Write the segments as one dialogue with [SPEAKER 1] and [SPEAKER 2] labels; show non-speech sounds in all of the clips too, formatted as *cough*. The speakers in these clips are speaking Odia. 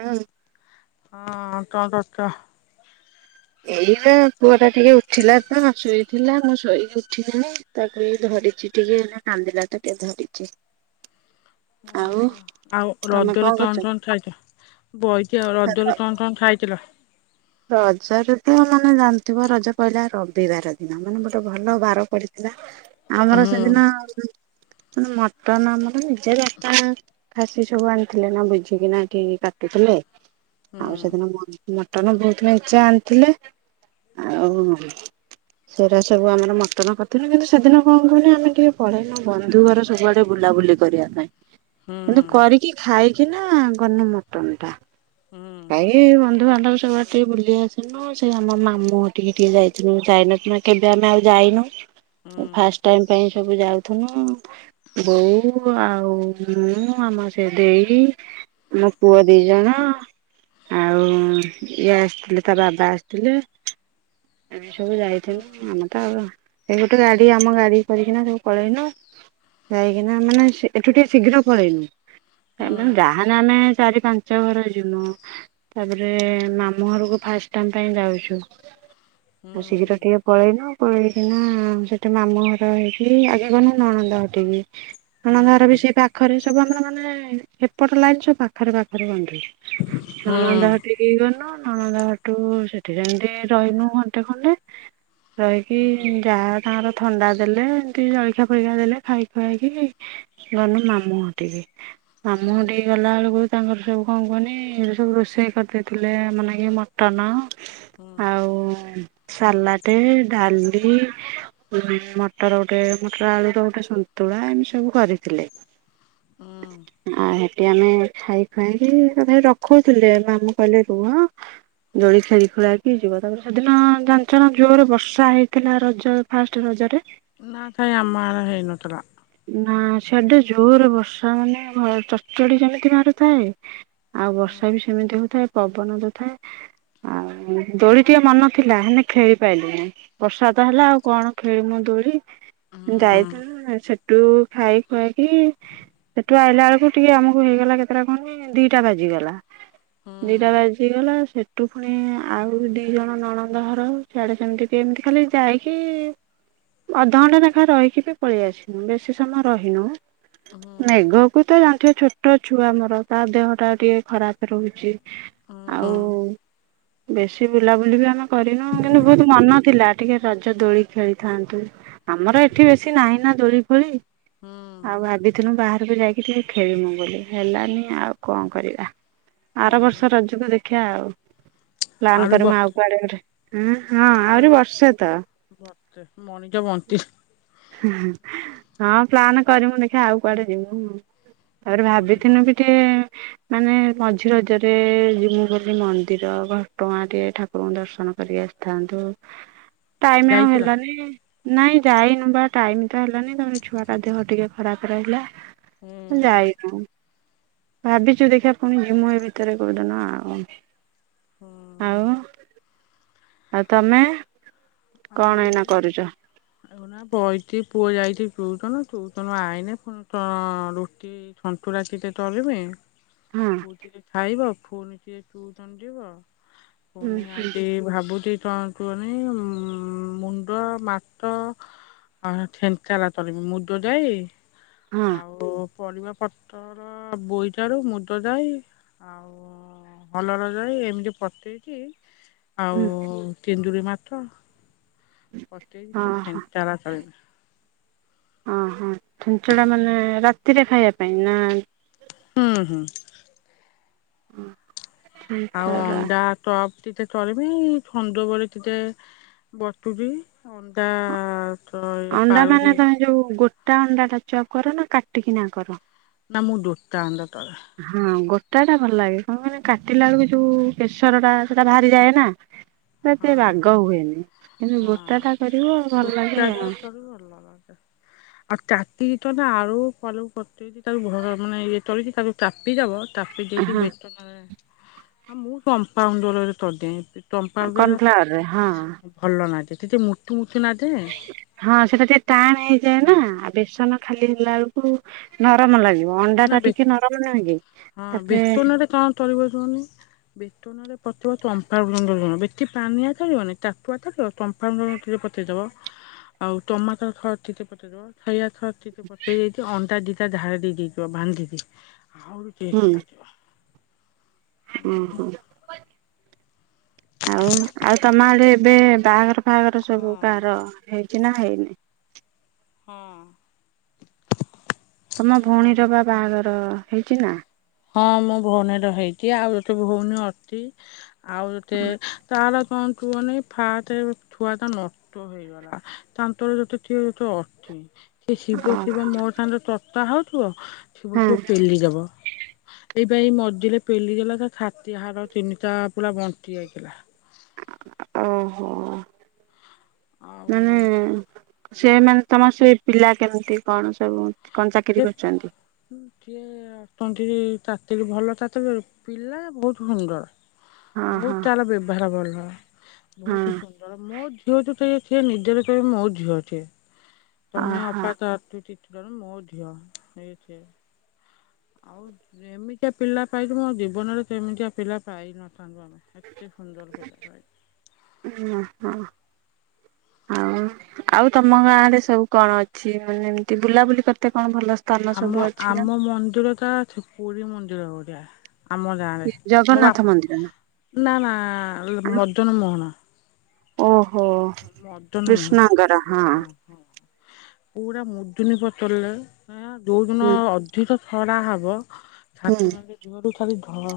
[SPEAKER 1] ହାଲୋ।
[SPEAKER 2] ହଁ କଣ କରୁଛ?
[SPEAKER 1] ଏଇ ତ ପୁଅ ଟା ଟିକେ ଉଠିଲା ତ ଶୋଇଥିଲା ମୁଁ ଶୋଇକି ଉଠିଲିଣି। ତାକୁ ଏଇ ଧରିଛି ଟିକେ ଏଇନା କାନ୍ଦିଲା ତ ଟିକେ ଧରିଛି।
[SPEAKER 2] ହଁ
[SPEAKER 1] ଆଉ
[SPEAKER 2] ହଁ। ଆଉ
[SPEAKER 1] ତମେ
[SPEAKER 2] ରଜରେ
[SPEAKER 1] କଣ କରୁଛ?
[SPEAKER 2] ତଣ ତଣ ଖାଇଚ ବହିଛି ଆଉ ରଜରେ ତଣତଣ ଖାଇଥିଲ?
[SPEAKER 1] ରଜରେ ତ ମାନେ ଜାଣିଥିବ ରଜ ପଇଲା ରବିବାର ଦିନ ମାନେ ଗୋଟେ ଭଲ ବାର ପଡିଥିଲା।
[SPEAKER 2] *inaudible*
[SPEAKER 1] ଆମର ସେଦିନ ମାନେ ମଟନ ଆମର ନିଜେ ବାପା ଖାସି ସବୁ ଆଣିଥିଲେ ନା ବୁଝିକିନା ଏଠି କାଟୁଥିଲେ। ଆଉ ସେଦିନ ମଟନ ବହୁତ ମେଞ୍ଚେ ଆଣିଥିଲେ। ଆଉ
[SPEAKER 2] *unintelligible*
[SPEAKER 1] ସେଇରା ସବୁ ଆମର ମଟନ କରିଥିଲୁ କିନ୍ତୁ ସେଦିନ କଣ କହିଲୁ ଆମେ ଟିକେ ପଲେଇଲୁ ଆମ ବନ୍ଧୁ ଘର ସବୁଆଡ଼େ ବୁଲାବୁଲି କରିବା ପାଇଁ।
[SPEAKER 2] ହଁ *unintelligible*
[SPEAKER 1] କିନ୍ତୁ କରିକି ଖାଇକିନା ଗନୁ ମଟନ ଟା। ଖାଇକି ବନ୍ଧୁ ବାନ୍ଧବ ସବୁ ଟିକେ ବୁଲି ଆସିଲୁ ସେ ଆମ ମାମୁଁଘଠିକି ଟିକେ ଯାଇଥିଲୁ ଯାଇନଥିନୁ ନା କେବେ ଆମେ ଆଉ ଯାଇନୁ। ଏ ଫାଷ୍ଟ ଟାଇମ ପାଇଁ ସବୁ ଯାଉ ଥିନୁ ବୋଉ ଆଉ ମୁଁ ଆମ ସେ ଦେଇ ଆମ ପୁଅ ଦି ଜଣ, ଆଉ ଇଏ ଆସିଥିଲେ ତା ବାବା ଆସିଥିଲେ ଆମେ ସବୁ ଯାଇଥିଲୁ ଆମେ ତ ଆଉ ଏଇ ଗୋଟେ ଗାଡ଼ି ଆମ ଗାଡ଼ି କରିକିନା ସବୁ ପଲେଇନୁ। ଯାଇକିନା ମାନେ ଏଠୁ ଟିକେ ଶୀଘ୍ର ପଳେଇଲୁ। ମାନେ ଯାହାନେ ଆମେ ଚାରି ପାଞ୍ଚ ଘର ଯିମୁ ତାପରେ ମାମୁଁ ଘରକୁ ଫାଷ୍ଟ ଟାଇମ ପାଇଁ ଯାଉଛୁ ଆଉ ଶୀଘ୍ର ଟିକେ ପଳେଇନୁ ପଳେଇକିନା ସେଠି ମାମୁଁ ଘର ହେଇକି ଆଗେ ଗନୁ ନଣନ୍ଦ ଘଠିକି। ନଣନ୍ଦ ଘର ବି ସେଇ ପାଖରେ ସବୁ ଆମର ମାନେ ହେପଟ ଲାଇନ ସବୁ ପାଖରେ ପାଖରେ ବନ୍ଧୁ। ନଣନ୍ଦ ଘର ଠିକି ଗନେ ନଣନ୍ଦ ଘଠୁ ସେଠି ସେମିତି ରହିନୁ ଘଣ୍ଟେ ଖଣ୍ଡେ। ରହିକି ଯାହା ତାଙ୍କର ଥଣ୍ଡା ଦେଲେ ଏମତି ଜଳଖିଆ ଫଳଖିଆ ଦେଲେ ଖାଇ ଖୁଆକି ଗନୁ ମାମୁଁ ଘଠିକି। ମାମୁଁ ଘଠିକି ଗଲା ବେଳକୁ ତାଙ୍କର ସବୁ କଣ କୁହନି ଏ ସବୁ ରୋଷେଇ କରିଦେଇଥିଲେ। ମାନେ ଆମ ନାଗି ମଟନ ଆଉ ସାଲାଟେ, ଡାଲି ମଟର ଗୋଟେ ମଟର ଆଳୁର ଗୋଟେ ସନ୍ତୁଳା ଏମିତି ସବୁ କରିଥିଲେ। ଆଉ ହେଠି ଆମେ ଖାଇ ଖୁଆକି ତଥାପି ରଖଉଉଥିଲେ ମାମୁଁ କହିଲେ ରୁହ ହଁ ରଜରେ ଜୋର୍ ରେ ବର୍ଷା ହେଇଥିଲା ରଜ ଫାଷ୍ଟ ରଜଟା
[SPEAKER 2] ନାଁ କାଇଁ ଆମ ଆଡ଼େ ହେଇନଥିଲା।
[SPEAKER 1] ନା ସେବେ ଜୋର ବର୍ଷା ମାନେ ଚଡ଼ ଚଡ଼ି ଯେମିତି ମାରୁଥାଏ ଆଉ ବର୍ଷା ବି ସେମିତି ହଉଥାଏ ପବନ ଦଉଥାଏ। ଆଉ ଦୋଳି ଟିକେ ମନ ଥିଲା ହେଲେ ଖେଳି ପାଇଲିଣି। ବର୍ଷା ତ ହେଲା ଆଉ କଣ ଖେଳିମୁ ଦୋଳି ଯାଇଥିଲୁ ସେଠୁ ଖାଇ ଖୁଆ କି ସେଠୁ ଆଇଲା ବେଳକୁ ଟିକେ ଆମକୁ ହେଇଗଲା କେତେଟା କଣକି ଦିଟା ବାଜିଗଲା। ଦିଟା ବା ହେଇଗଲା ସେଠୁ ପୁଣି ଆଉ ଦି ଜଣ ନଣନ୍ଦ ଘର ସିଆଡ଼େ ସେମିତି ଏମିତି ଖାଲି ଯାଇ କି ଅଧଘଣ୍ଟା ଲେଖା ରହିକି ବି ପଳେଇ ଆସିଲୁ ବେଶୀ ସମୟ ରହିନୁ। ମେଘକୁ ତ ତାଙ୍କେ ଛୋଟ ଛୁଆ ମୋର ତା ଦେହଟା ଟିକେ ଖରାପ ରହୁଛି। ଆଉ ବେଶୀ ବୁଲାବୁଲି ବି ଆମେ କରିନୁ କିନ୍ତୁ ବହୁତ ମନ ଥିଲା। ଟିକେ ରଜ ଦୋଳି ଖେଳିଥାନ୍ତୁ ଆମର ଏଠି ବେଶୀ ନାହିଁ ନା ଦୋଳି ଫୋଳି। ଆଉ ଭାବି ତିନିଟା ବାହାରିଥିଲୁ ଯାଇକି ଟିକେ ଖେଳିବୁ ବୋଲି ହେଲାନି ଆଉ କଣ କରିବା। ଆର ବର୍ଷ ରଜକୁ ଦେଖିବା ଆଉ। ପ୍ଲାନ୍
[SPEAKER 2] ଆଳୁ
[SPEAKER 1] କରିବା ଆଉ
[SPEAKER 2] ବତେ
[SPEAKER 1] କୁଆଡ଼େ ଗୋଟେ ହୁଁ ହଁ
[SPEAKER 2] ଆଳୁ
[SPEAKER 1] ଆହୁରି
[SPEAKER 2] ବଡ
[SPEAKER 1] ବର୍ଷେ ତ।
[SPEAKER 2] *unintelligible*
[SPEAKER 1] ହୁଁ ହୁଁ। ହଁ ପ୍ଲାନ କରିମୁ ଦେଖିବା ଆଉ କୁଆଡ଼େ ଯିବୁ ତାପରେ ଭାବିିଥିନୁ ଟିକେ। ମାନେ ମଝିରେ ରଜରେ ଯିବୁ ବୋଲି ମନ୍ଦିର ଘଟଗାଁ ଟିକେ ଠାକୁ ଦର୍ଶନ କରିକି ଆସିଥାନ୍ତୁ।
[SPEAKER 2] *inaudible*
[SPEAKER 1] ଟାଇମ୍ ଆଉ
[SPEAKER 2] ଯାଇଥିଲ?
[SPEAKER 1] ହେଲାନି ନାଇଁ ଯାଇନୁ ବା ଟାଇମ୍ ହେଲାନି ତାପରେ ଛୁଆଟା ଦେହ ଟିକେ ଖରାପ ରହିଲା ଯାଇ ଭାବିଛୁ ଦେଖିବା ପୁଣି ଯିମୁ ଏ ଭିତରେ କୋଉଦିନ ଆଉ। ହଁ
[SPEAKER 2] ଆମ
[SPEAKER 1] ଆଉ ତମେ?
[SPEAKER 2] ହଁ
[SPEAKER 1] କଣ
[SPEAKER 2] *inaudible*
[SPEAKER 1] ଏଇନା କରୁଛ
[SPEAKER 2] ଆଉ ନା ବଇଛି ପୁଅ ଯାଇଛିି ଟୁଉସନ୍ ଟୁଉସନ୍ ଆଇନି ପୁଣି ରୁଟି ସନ୍ତୁଳା ଟିକେ କରିବି।
[SPEAKER 1] ହଁ
[SPEAKER 2] ପୁଅ ଟିକେ ଖାଇବ ପୁଣି ଟିକେ ଟିଉସନ୍ ଯିବ। ପୁଣି ଆଜି ଭାବୁଛି ଶୁଣନ୍ତୁନି *inaudible* ଉ ମୁଣ୍ଡ ମାଛ ଛେଞ୍ଚେଡ଼ା କରିବି
[SPEAKER 1] ହଁ
[SPEAKER 2] ଆଉ ପରିବା ପତ୍ରର ବୋଇତଳୁ ମୁଦ ଯାଇ ହରଡ଼ ଯାଇ ଏମିତି ପକେଇକି ଆଉ
[SPEAKER 1] ହଁ
[SPEAKER 2] ଚିଙ୍ଗୁଡ଼ି ମାଛ
[SPEAKER 1] ହଁ
[SPEAKER 2] ପକେଇକି ସେ
[SPEAKER 1] ହଁ
[SPEAKER 2] ଚ୍ଛେଞ୍ଚେଡ଼ା କରିବି।
[SPEAKER 1] ଓହୋ ଚ୍ଛେଞ୍ଚେଡ଼ା ମାନେ ରାତିରେ ଖାଇବା ପାଇଁ ନା।
[SPEAKER 2] ହୁଁ ହୁଁ।
[SPEAKER 1] ହୁଁ *inaudible*
[SPEAKER 2] ଆଉ ଅଣ୍ଡା ଚପ ଟିକେ ଚରବି ସଞ୍ଜ ବେଳେ ଟିକେ ବସ୍ତୁଟି ଅଣ୍ଡା *inaudible*
[SPEAKER 1] ଅଣ୍ଡା
[SPEAKER 2] ପାଉଁରୁଟି
[SPEAKER 1] ମାନେ ତମେ ଯୋଉ ଗୋଟା ଅଣ୍ଡା ଟା ଚପ କର ନା କାଟିକିନା କର?
[SPEAKER 2] ନାମୁଁ ଦୁଡ଼ତା ଅନଦ ତଳେ।
[SPEAKER 1] ହଁ ଗୋଟାଟା ଭଲ ଲାଗେ କଣ କହିଲି କାଟିଲା ବେଳକୁ ଯୋଉ ପ୍ରେସର ଟା ସେଟା ବାହାରିଯାଏ ନା।
[SPEAKER 2] ହ
[SPEAKER 1] ସେତେ ବାଗ ହୁଏନି କିନ୍ତୁ ଗୋଟା ଟା କରିବ ଭଲ ଲାଗେ ଆଉ।
[SPEAKER 2] *unintelligible* *unintelligible* ତାପି ଦେଇଛି
[SPEAKER 1] ହଁ।
[SPEAKER 2] ବେସନରେ ମୁଁ କମ୍ପାଉଣ୍ଡରରେ କର୍ଦିଏ କ ପାଉଡର୍
[SPEAKER 1] କର୍ଣଫ୍ଲାୱାରରେ ହଁ।
[SPEAKER 2] ରେ ଭଲ ଲାଗେ ଟିକେ ମୃତୁ ମୁୁଥୁ ଲାଗେ।
[SPEAKER 1] ହଁ ସେଟା ଟିକେ ଟାଣ ହେଇଯାଏ ନା ଆଉ ବେସନ ଖାଲି ହେଲା ବେଳକୁ ନରମ ଲାଗିବ ଅଣ୍ଡା
[SPEAKER 2] ନା
[SPEAKER 1] ଟା
[SPEAKER 2] ବେ
[SPEAKER 1] ଟିକେ ନରମ ନୁହେଁ କି ତାପରେ
[SPEAKER 2] ପରିବା ଦୋଉନି। ବେତନରେ ପତିଥିବା ଚମ୍ପା ବୃ ଜ ବେଠି ପାନିଆ କରିବନି କାଠୁଆ କରିବ ଚମ୍ପା *unintelligible* ଆଉ ଟମାଟର ସସ୍ ଟିକେ ପକେଇ ଦବ ସୋୟା ସସ୍ ଟିକେ ପକଇ ଦେଇ ଅଣ୍ଡା ଦିଟା ଢାଳି ଦେଇଛି। *unintelligible*
[SPEAKER 1] ଓହୋ ଆଉ ଆଉ ତମ ଆଡେ ଏବେ ବାହାଘର ବାହାଘର
[SPEAKER 2] ହଁ
[SPEAKER 1] ସବୁ କାହାର ହେଇଛି ନା ହେଇନି।
[SPEAKER 2] ହଁ।
[SPEAKER 1] ତମ
[SPEAKER 2] ଅ
[SPEAKER 1] ଭଉଣୀର ବା ବାହାଘର ହେଇଛି ନା।
[SPEAKER 2] ହଁ ମୁଁ ଭଉଣୀ ର ହେଇଛି ଆଉ ଗୋଟେ ଭଉଣୀ ଅଛି। ଆଉ ଏତେ ତାର କଣ କୁଅନି ଫାଷ୍ଟ ଛୁଆ ଟା ନଷ୍ଟ ହେଇଚି। ତାଙ୍କର ସେଠୀ କିଏ ଗୋଟେ ଅଛି। ସେ ଶିବ ଶିବ ମୋ ସାଙ୍ଗରେ ତତା ହଉଥିବ
[SPEAKER 1] ହଁ।
[SPEAKER 2] ଥିବଥିବ ପେଲି ଦବ। ଏଇପା ଏଇ ମଝିରେ ପେଲିଗଲା ତା ଛାାତଟି ହାଡ ତିନିଟା ପୁରା ବଙ୍କୀ ଯାଇଥିଲା।
[SPEAKER 1] ଓହୋ
[SPEAKER 2] ଆଉ
[SPEAKER 1] ମାନେ ସେମାନେ ତମର ସେ ପିଲା କେମିତି କଣ ସବୁ କଣ ଚାକିରି କରୁଛନ୍ତି।
[SPEAKER 2] ଟିକିଏ ଅ ତଣ୍ଟି ତାତିରି ଭଲ ତାତିରି ପିଲା ବହୁତ ସୁନ୍ଦର।
[SPEAKER 1] ହଁ ହଁ
[SPEAKER 2] ବହୁତ ତାର ବ୍ୟବହାର ଭଲ।
[SPEAKER 1] ହଁ
[SPEAKER 2] ବହୁତ ହ ସୁନ୍ଦର ମୋ ଝିଅ ଠୁ ସିଏ ସେ ନିଜର ତ ମୋ ଝିଅ ସିଏ। ତମେ
[SPEAKER 1] ଓହୋ
[SPEAKER 2] ଅପା ତା ତିଟ କର ମୋ ଝିଅ ସେ ଆଉ ଯେମିତିଆ ପିଲା ପାଇଛୁ ମୋ ଜୀବନରେ ସେମିତିଆ ପିଲା ପାଇନଥାନ୍ତୁ ଆମେ। ଏତେ ସୁନ୍ଦର ପିଲା ପାଇଛୁ।
[SPEAKER 1] ହ ହଁ ହଁ ଆଉ। ଆଉ ତମ ଗାଁ ରେ ସବୁ କଣ ଅଛି ମାନେ ଏମିତି ବୁଲାବୁଲି କରିତେ କଣ ଭଲ? ସ୍ଥାନ ସବୁ
[SPEAKER 2] ଆମ
[SPEAKER 1] ଅଛି ନା?
[SPEAKER 2] ଆମ ମନ୍ଦିର ତ ଅ ପୁରୀ ମନ୍ଦିର ଭଳିଆ ଆମ ମୋ
[SPEAKER 1] ଜଗନ୍ନାଥ ମନ୍ଦିର। ନା
[SPEAKER 2] ବାପ ନା ନା ମଦନ ମୋହନ।
[SPEAKER 1] ଓହୋ।
[SPEAKER 2] ମଦନ
[SPEAKER 1] କୃଷ୍ଣଙ୍କର ହଁ
[SPEAKER 2] ମୋହାନ ହଁ ହଁ। ପୁରା ମୁଦୁନୀ ପଚଲଲେ ଯୋଉଦିନ
[SPEAKER 1] ହୁଁ
[SPEAKER 2] ଏଠି ତ ଛଡ଼ା ହବ
[SPEAKER 1] ହୁଁ
[SPEAKER 2] ଛାତୁ ନ ଦୁଅରୁୁ ଖାଲି ଧ।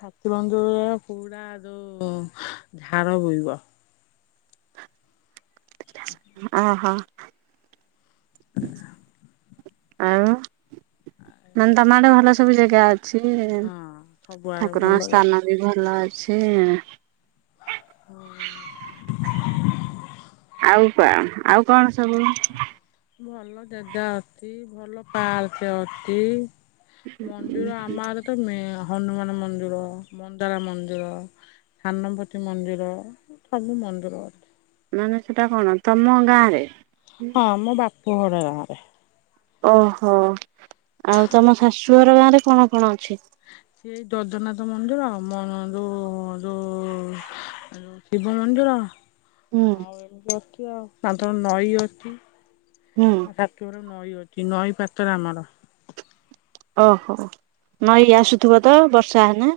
[SPEAKER 2] ଠାକୁରଙ୍କ ଦୟାରୁ ପୁରା ଯୋଉ ଝାଡ ବୋଇବ।
[SPEAKER 1] ଓ ହୋ। ହ ଆଉ ମାନେ ତମ ଆଡେ ଭଲ ସବୁ ଜାଗା ଅଛି। ଅଛି
[SPEAKER 2] ହଁ ସବୁଆଡେ
[SPEAKER 1] ଠାକୁରଙ୍କ
[SPEAKER 2] ଭଲ
[SPEAKER 1] ସ୍ଥାନ ବି ଭଲ ଅଛି।
[SPEAKER 2] ହୁଁ।
[SPEAKER 1] ଆଉ କଣ ଆଉ କଣ ସବୁ
[SPEAKER 2] ଭଲ ଜାଗା ଅଛି ଭଲ ପାର୍କ ଅଛି। ମନ୍ଦିର ଆମ ଆଡେ ତ ମେ ହନୁମାନ ମନ୍ଦିର ମନ୍ଦାର ମନ୍ଦିର ଥାନପତି ମନ୍ଦିର ସବୁ ମନ୍ଦିର ଅଛି।
[SPEAKER 1] ମାନେ ସେଟା କଣ ତମ ଗାଁ ରେ?
[SPEAKER 2] ହଁ ମୋ ବାପ ଘର ଗାଁ ରେ।
[SPEAKER 1] ଓହୋ ଆଉ ତମ ଶାଶୁଘର ଗାଁ ରେ କଣ କଣ ଅଛି?
[SPEAKER 2] ସେଇ ଦୈଦନାଥ ମନ୍ଦିର ଆ ମୋ ଯୋଉ ଯୋଉ ଶିବ ମନ୍ଦିର।
[SPEAKER 1] ହୁଁ
[SPEAKER 2] ଆଉ ଏମିତି ଅଛି ଆଉ ସାଧାରଣ ନଈ ଅଛି।
[SPEAKER 1] ହୁଁ।
[SPEAKER 2] ଶାଶୁଘରେ ନଈ ଅଛି ନଈ ପାତ୍ର ଆମର।
[SPEAKER 1] ଓହୋ ନଈ ଆସୁଥିବ ତ ବର୍ଷା ହେଲେ?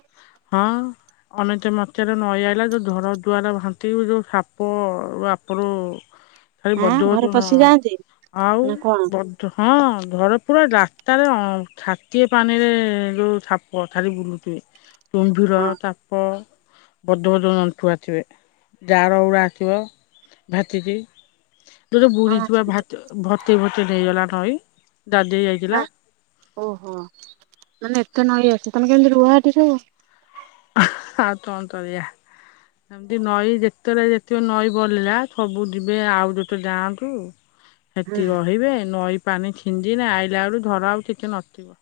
[SPEAKER 2] ହଁ। ଅନସୋତ ମସିହାରେ ନଈଆଇଲା ଯୋଉ ଘରଦ୍ୱାର ଭାସି ଯୋଉ ସାପ ବାପା ଲୋ। ଖାଲି
[SPEAKER 1] ଆଁ
[SPEAKER 2] ବଡ
[SPEAKER 1] ଘରେ
[SPEAKER 2] ବଡ ହ
[SPEAKER 1] ପଶି ଯାଆନ୍ତି
[SPEAKER 2] ଆଉ
[SPEAKER 1] ନା କଣ?
[SPEAKER 2] ବ ହଁ ଘରେ ପୁରା ରାସ୍ତାରେ ଛାଟିଏ ପାଣିରେ ଯୋଉ ସାପ ଖାଲି ବୁଲୁଥିବେ। କୁମ୍ଭୀର
[SPEAKER 1] ହଁ
[SPEAKER 2] ସାପ। ବଡ଼ ବଡ଼ ଜନ୍ତୁ ଆଥିବେ ଜାଳ ଗୁଡ଼ା ଆଥିବ ଭାସିକି। ଦୁଇଟା ବୁଢି
[SPEAKER 1] କଣ
[SPEAKER 2] ଛୁଆ ଭାସି ଭସେଇ ଭସେଇ ନେଇଗଲା ନଈ ଦାଧେଇ
[SPEAKER 1] ନା
[SPEAKER 2] ଯାଇଥିଲା।
[SPEAKER 1] ଓହୋ ମନେ ଏତେ ନଈ ଆସେ ତମେ କେମିତି ରୁହ ଏଠି ସବୁ।
[SPEAKER 2] ଆଉ ତନ୍ତକରିଆ। ଏମିତି ନଈ ଯେତେବେଳେ ଯେତେବେଳେ ନଈ ବଡିଲା ସବୁ ଯିବେ ଆଉ ଗୋଟେ ଗାଁକୁ।
[SPEAKER 1] ହଁ
[SPEAKER 2] ସେଠି ରହିବେ ନଈ ପାଣି ଛିଣ୍ଡିଲା ଆଇଲା ବେଳକୁ ଘର ଆଉ କିଛି ନଥିବ।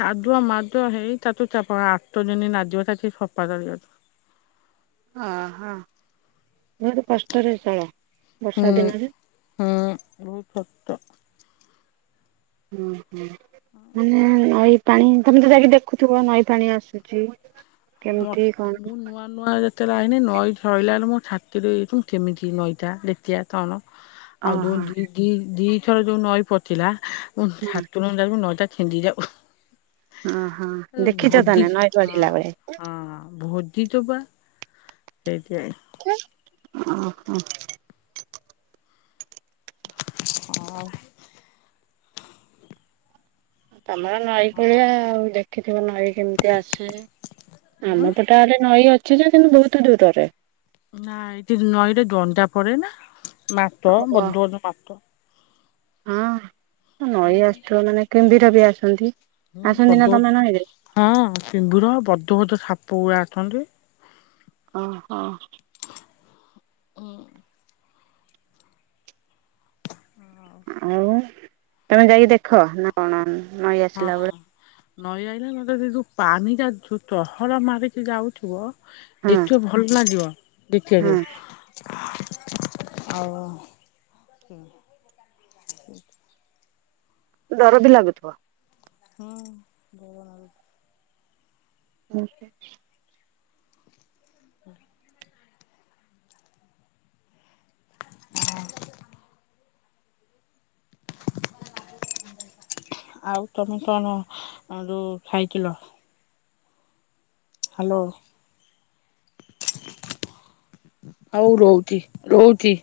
[SPEAKER 2] ଚାଦୁଅ ମାଦୁଅ ହେଇ ତାକୁ ତାପରେ ଆଠ ଦିନ ନାଗିବ ତାଠି ସଫା ତରିବାକୁ।
[SPEAKER 1] ଆହା ବହୁତ କଷ୍ଟରେ ଚଳ। ବର୍ଷା
[SPEAKER 2] ହଁ ହୁଁ ବହୁତ କଷ୍ଟ।
[SPEAKER 1] ହୁଁ ହୁଁ ମାନେ ନଈ ପାଣି ତମେ ତ ଯାଇକି ଦେଖୁଥିବ ନଈ ପାଣି ଆସୁଛି? କେମିତି
[SPEAKER 2] ମତ
[SPEAKER 1] କଣ?
[SPEAKER 2] ମୁଁ ନୂଆ ନୂଆ ଯେତେବେଳେ ଆଇନି ନଈ ଧରିଲା ବେଳେ ମୁଁ ଛାକି ଦେଇୁ କେମିତି ନଈଟା ଦେତିଆ କଣ? ଆଉ
[SPEAKER 1] ଓହୋ
[SPEAKER 2] ଯୋଉ ଦି ଦି ଦି ଥର ଯୋଉ ନଈ ପସିଲା ମୁ
[SPEAKER 1] ହୁଁ।
[SPEAKER 2] ଛାତୁର *unintelligible* ନଇଟା ଛିଣ୍ଡି ଯାଉ।
[SPEAKER 1] ଓହୋ ଦେଖିଛ
[SPEAKER 2] ଭୋଜି
[SPEAKER 1] ତାହେଲେ ନଈ
[SPEAKER 2] ହଁ
[SPEAKER 1] ବଢ଼ିଲା ବେଳେ?
[SPEAKER 2] ହଁ ଭୋଜିଛୁ ପା। ସେଇଟାଇ
[SPEAKER 1] ଓ ହୋ।
[SPEAKER 2] ହଉ।
[SPEAKER 1] ତମର ନଈ
[SPEAKER 2] ହଁ
[SPEAKER 1] କୁଳିଆ ଆଉ ଦେଖିଥିବ ନଈ କେମିତି ଆସେ
[SPEAKER 2] ଉଁ
[SPEAKER 1] ଆମ ପଟେ ଟ ଆଡେ ନଈ ଅଛି ଯେ କିନ୍ତୁ ବହୁତ ଦୂରରେ।
[SPEAKER 2] ନା ଏଠି ନଈଟା ଡଣ୍ଟା ପରେ ନା ମାତ
[SPEAKER 1] ଓହୋ।
[SPEAKER 2] ବଡ ବଡ ମାତ।
[SPEAKER 1] ହଁ
[SPEAKER 2] ହୁଁ
[SPEAKER 1] ନଈ ଆସୁଥିବ ମାନେ କୁମ୍ଭୀର ବି ଆସନ୍ତି।
[SPEAKER 2] ହୁଁ
[SPEAKER 1] ଆସନ୍ତି ନା
[SPEAKER 2] ବଦ
[SPEAKER 1] ତମେ
[SPEAKER 2] ବଦ
[SPEAKER 1] ନଈରେ?
[SPEAKER 2] ହଁ କୁମ୍ଭୀର ବଦ ବଦ ସାପଗୁଡା ଆସନ୍ତି।
[SPEAKER 1] ଓହୋ।
[SPEAKER 2] ହୁ।
[SPEAKER 1] ଆଉ ତମେ ଯାଇକି ଦେଖ ନା କଣ ନ
[SPEAKER 2] ହଁ ନଈ ଆଇଲା ମତେ ସେ ଯୋଉ ପାଣି ଚହଳ ମାରିକି ଯାଉଥିବ
[SPEAKER 1] ହଁ
[SPEAKER 2] ଦେଖିବ ଭଲ ଲାଗିବ
[SPEAKER 1] ହଁ
[SPEAKER 2] ଦେଖିବାକୁ। ଆଉ *inaudible*
[SPEAKER 1] ଡର ବି ଲାଗୁଥିବ।
[SPEAKER 2] ହୁଁ ଭୟ ନାଗୁ
[SPEAKER 1] *unintelligible*
[SPEAKER 2] ହୁଁ। ହଁ। ଆଉ ତମେ କଣ ଯୋଉ ଖାଇଥିଲ? ହ୍ୟାଲୋ? ହଉ ରହୁଚି ରହୁଚି।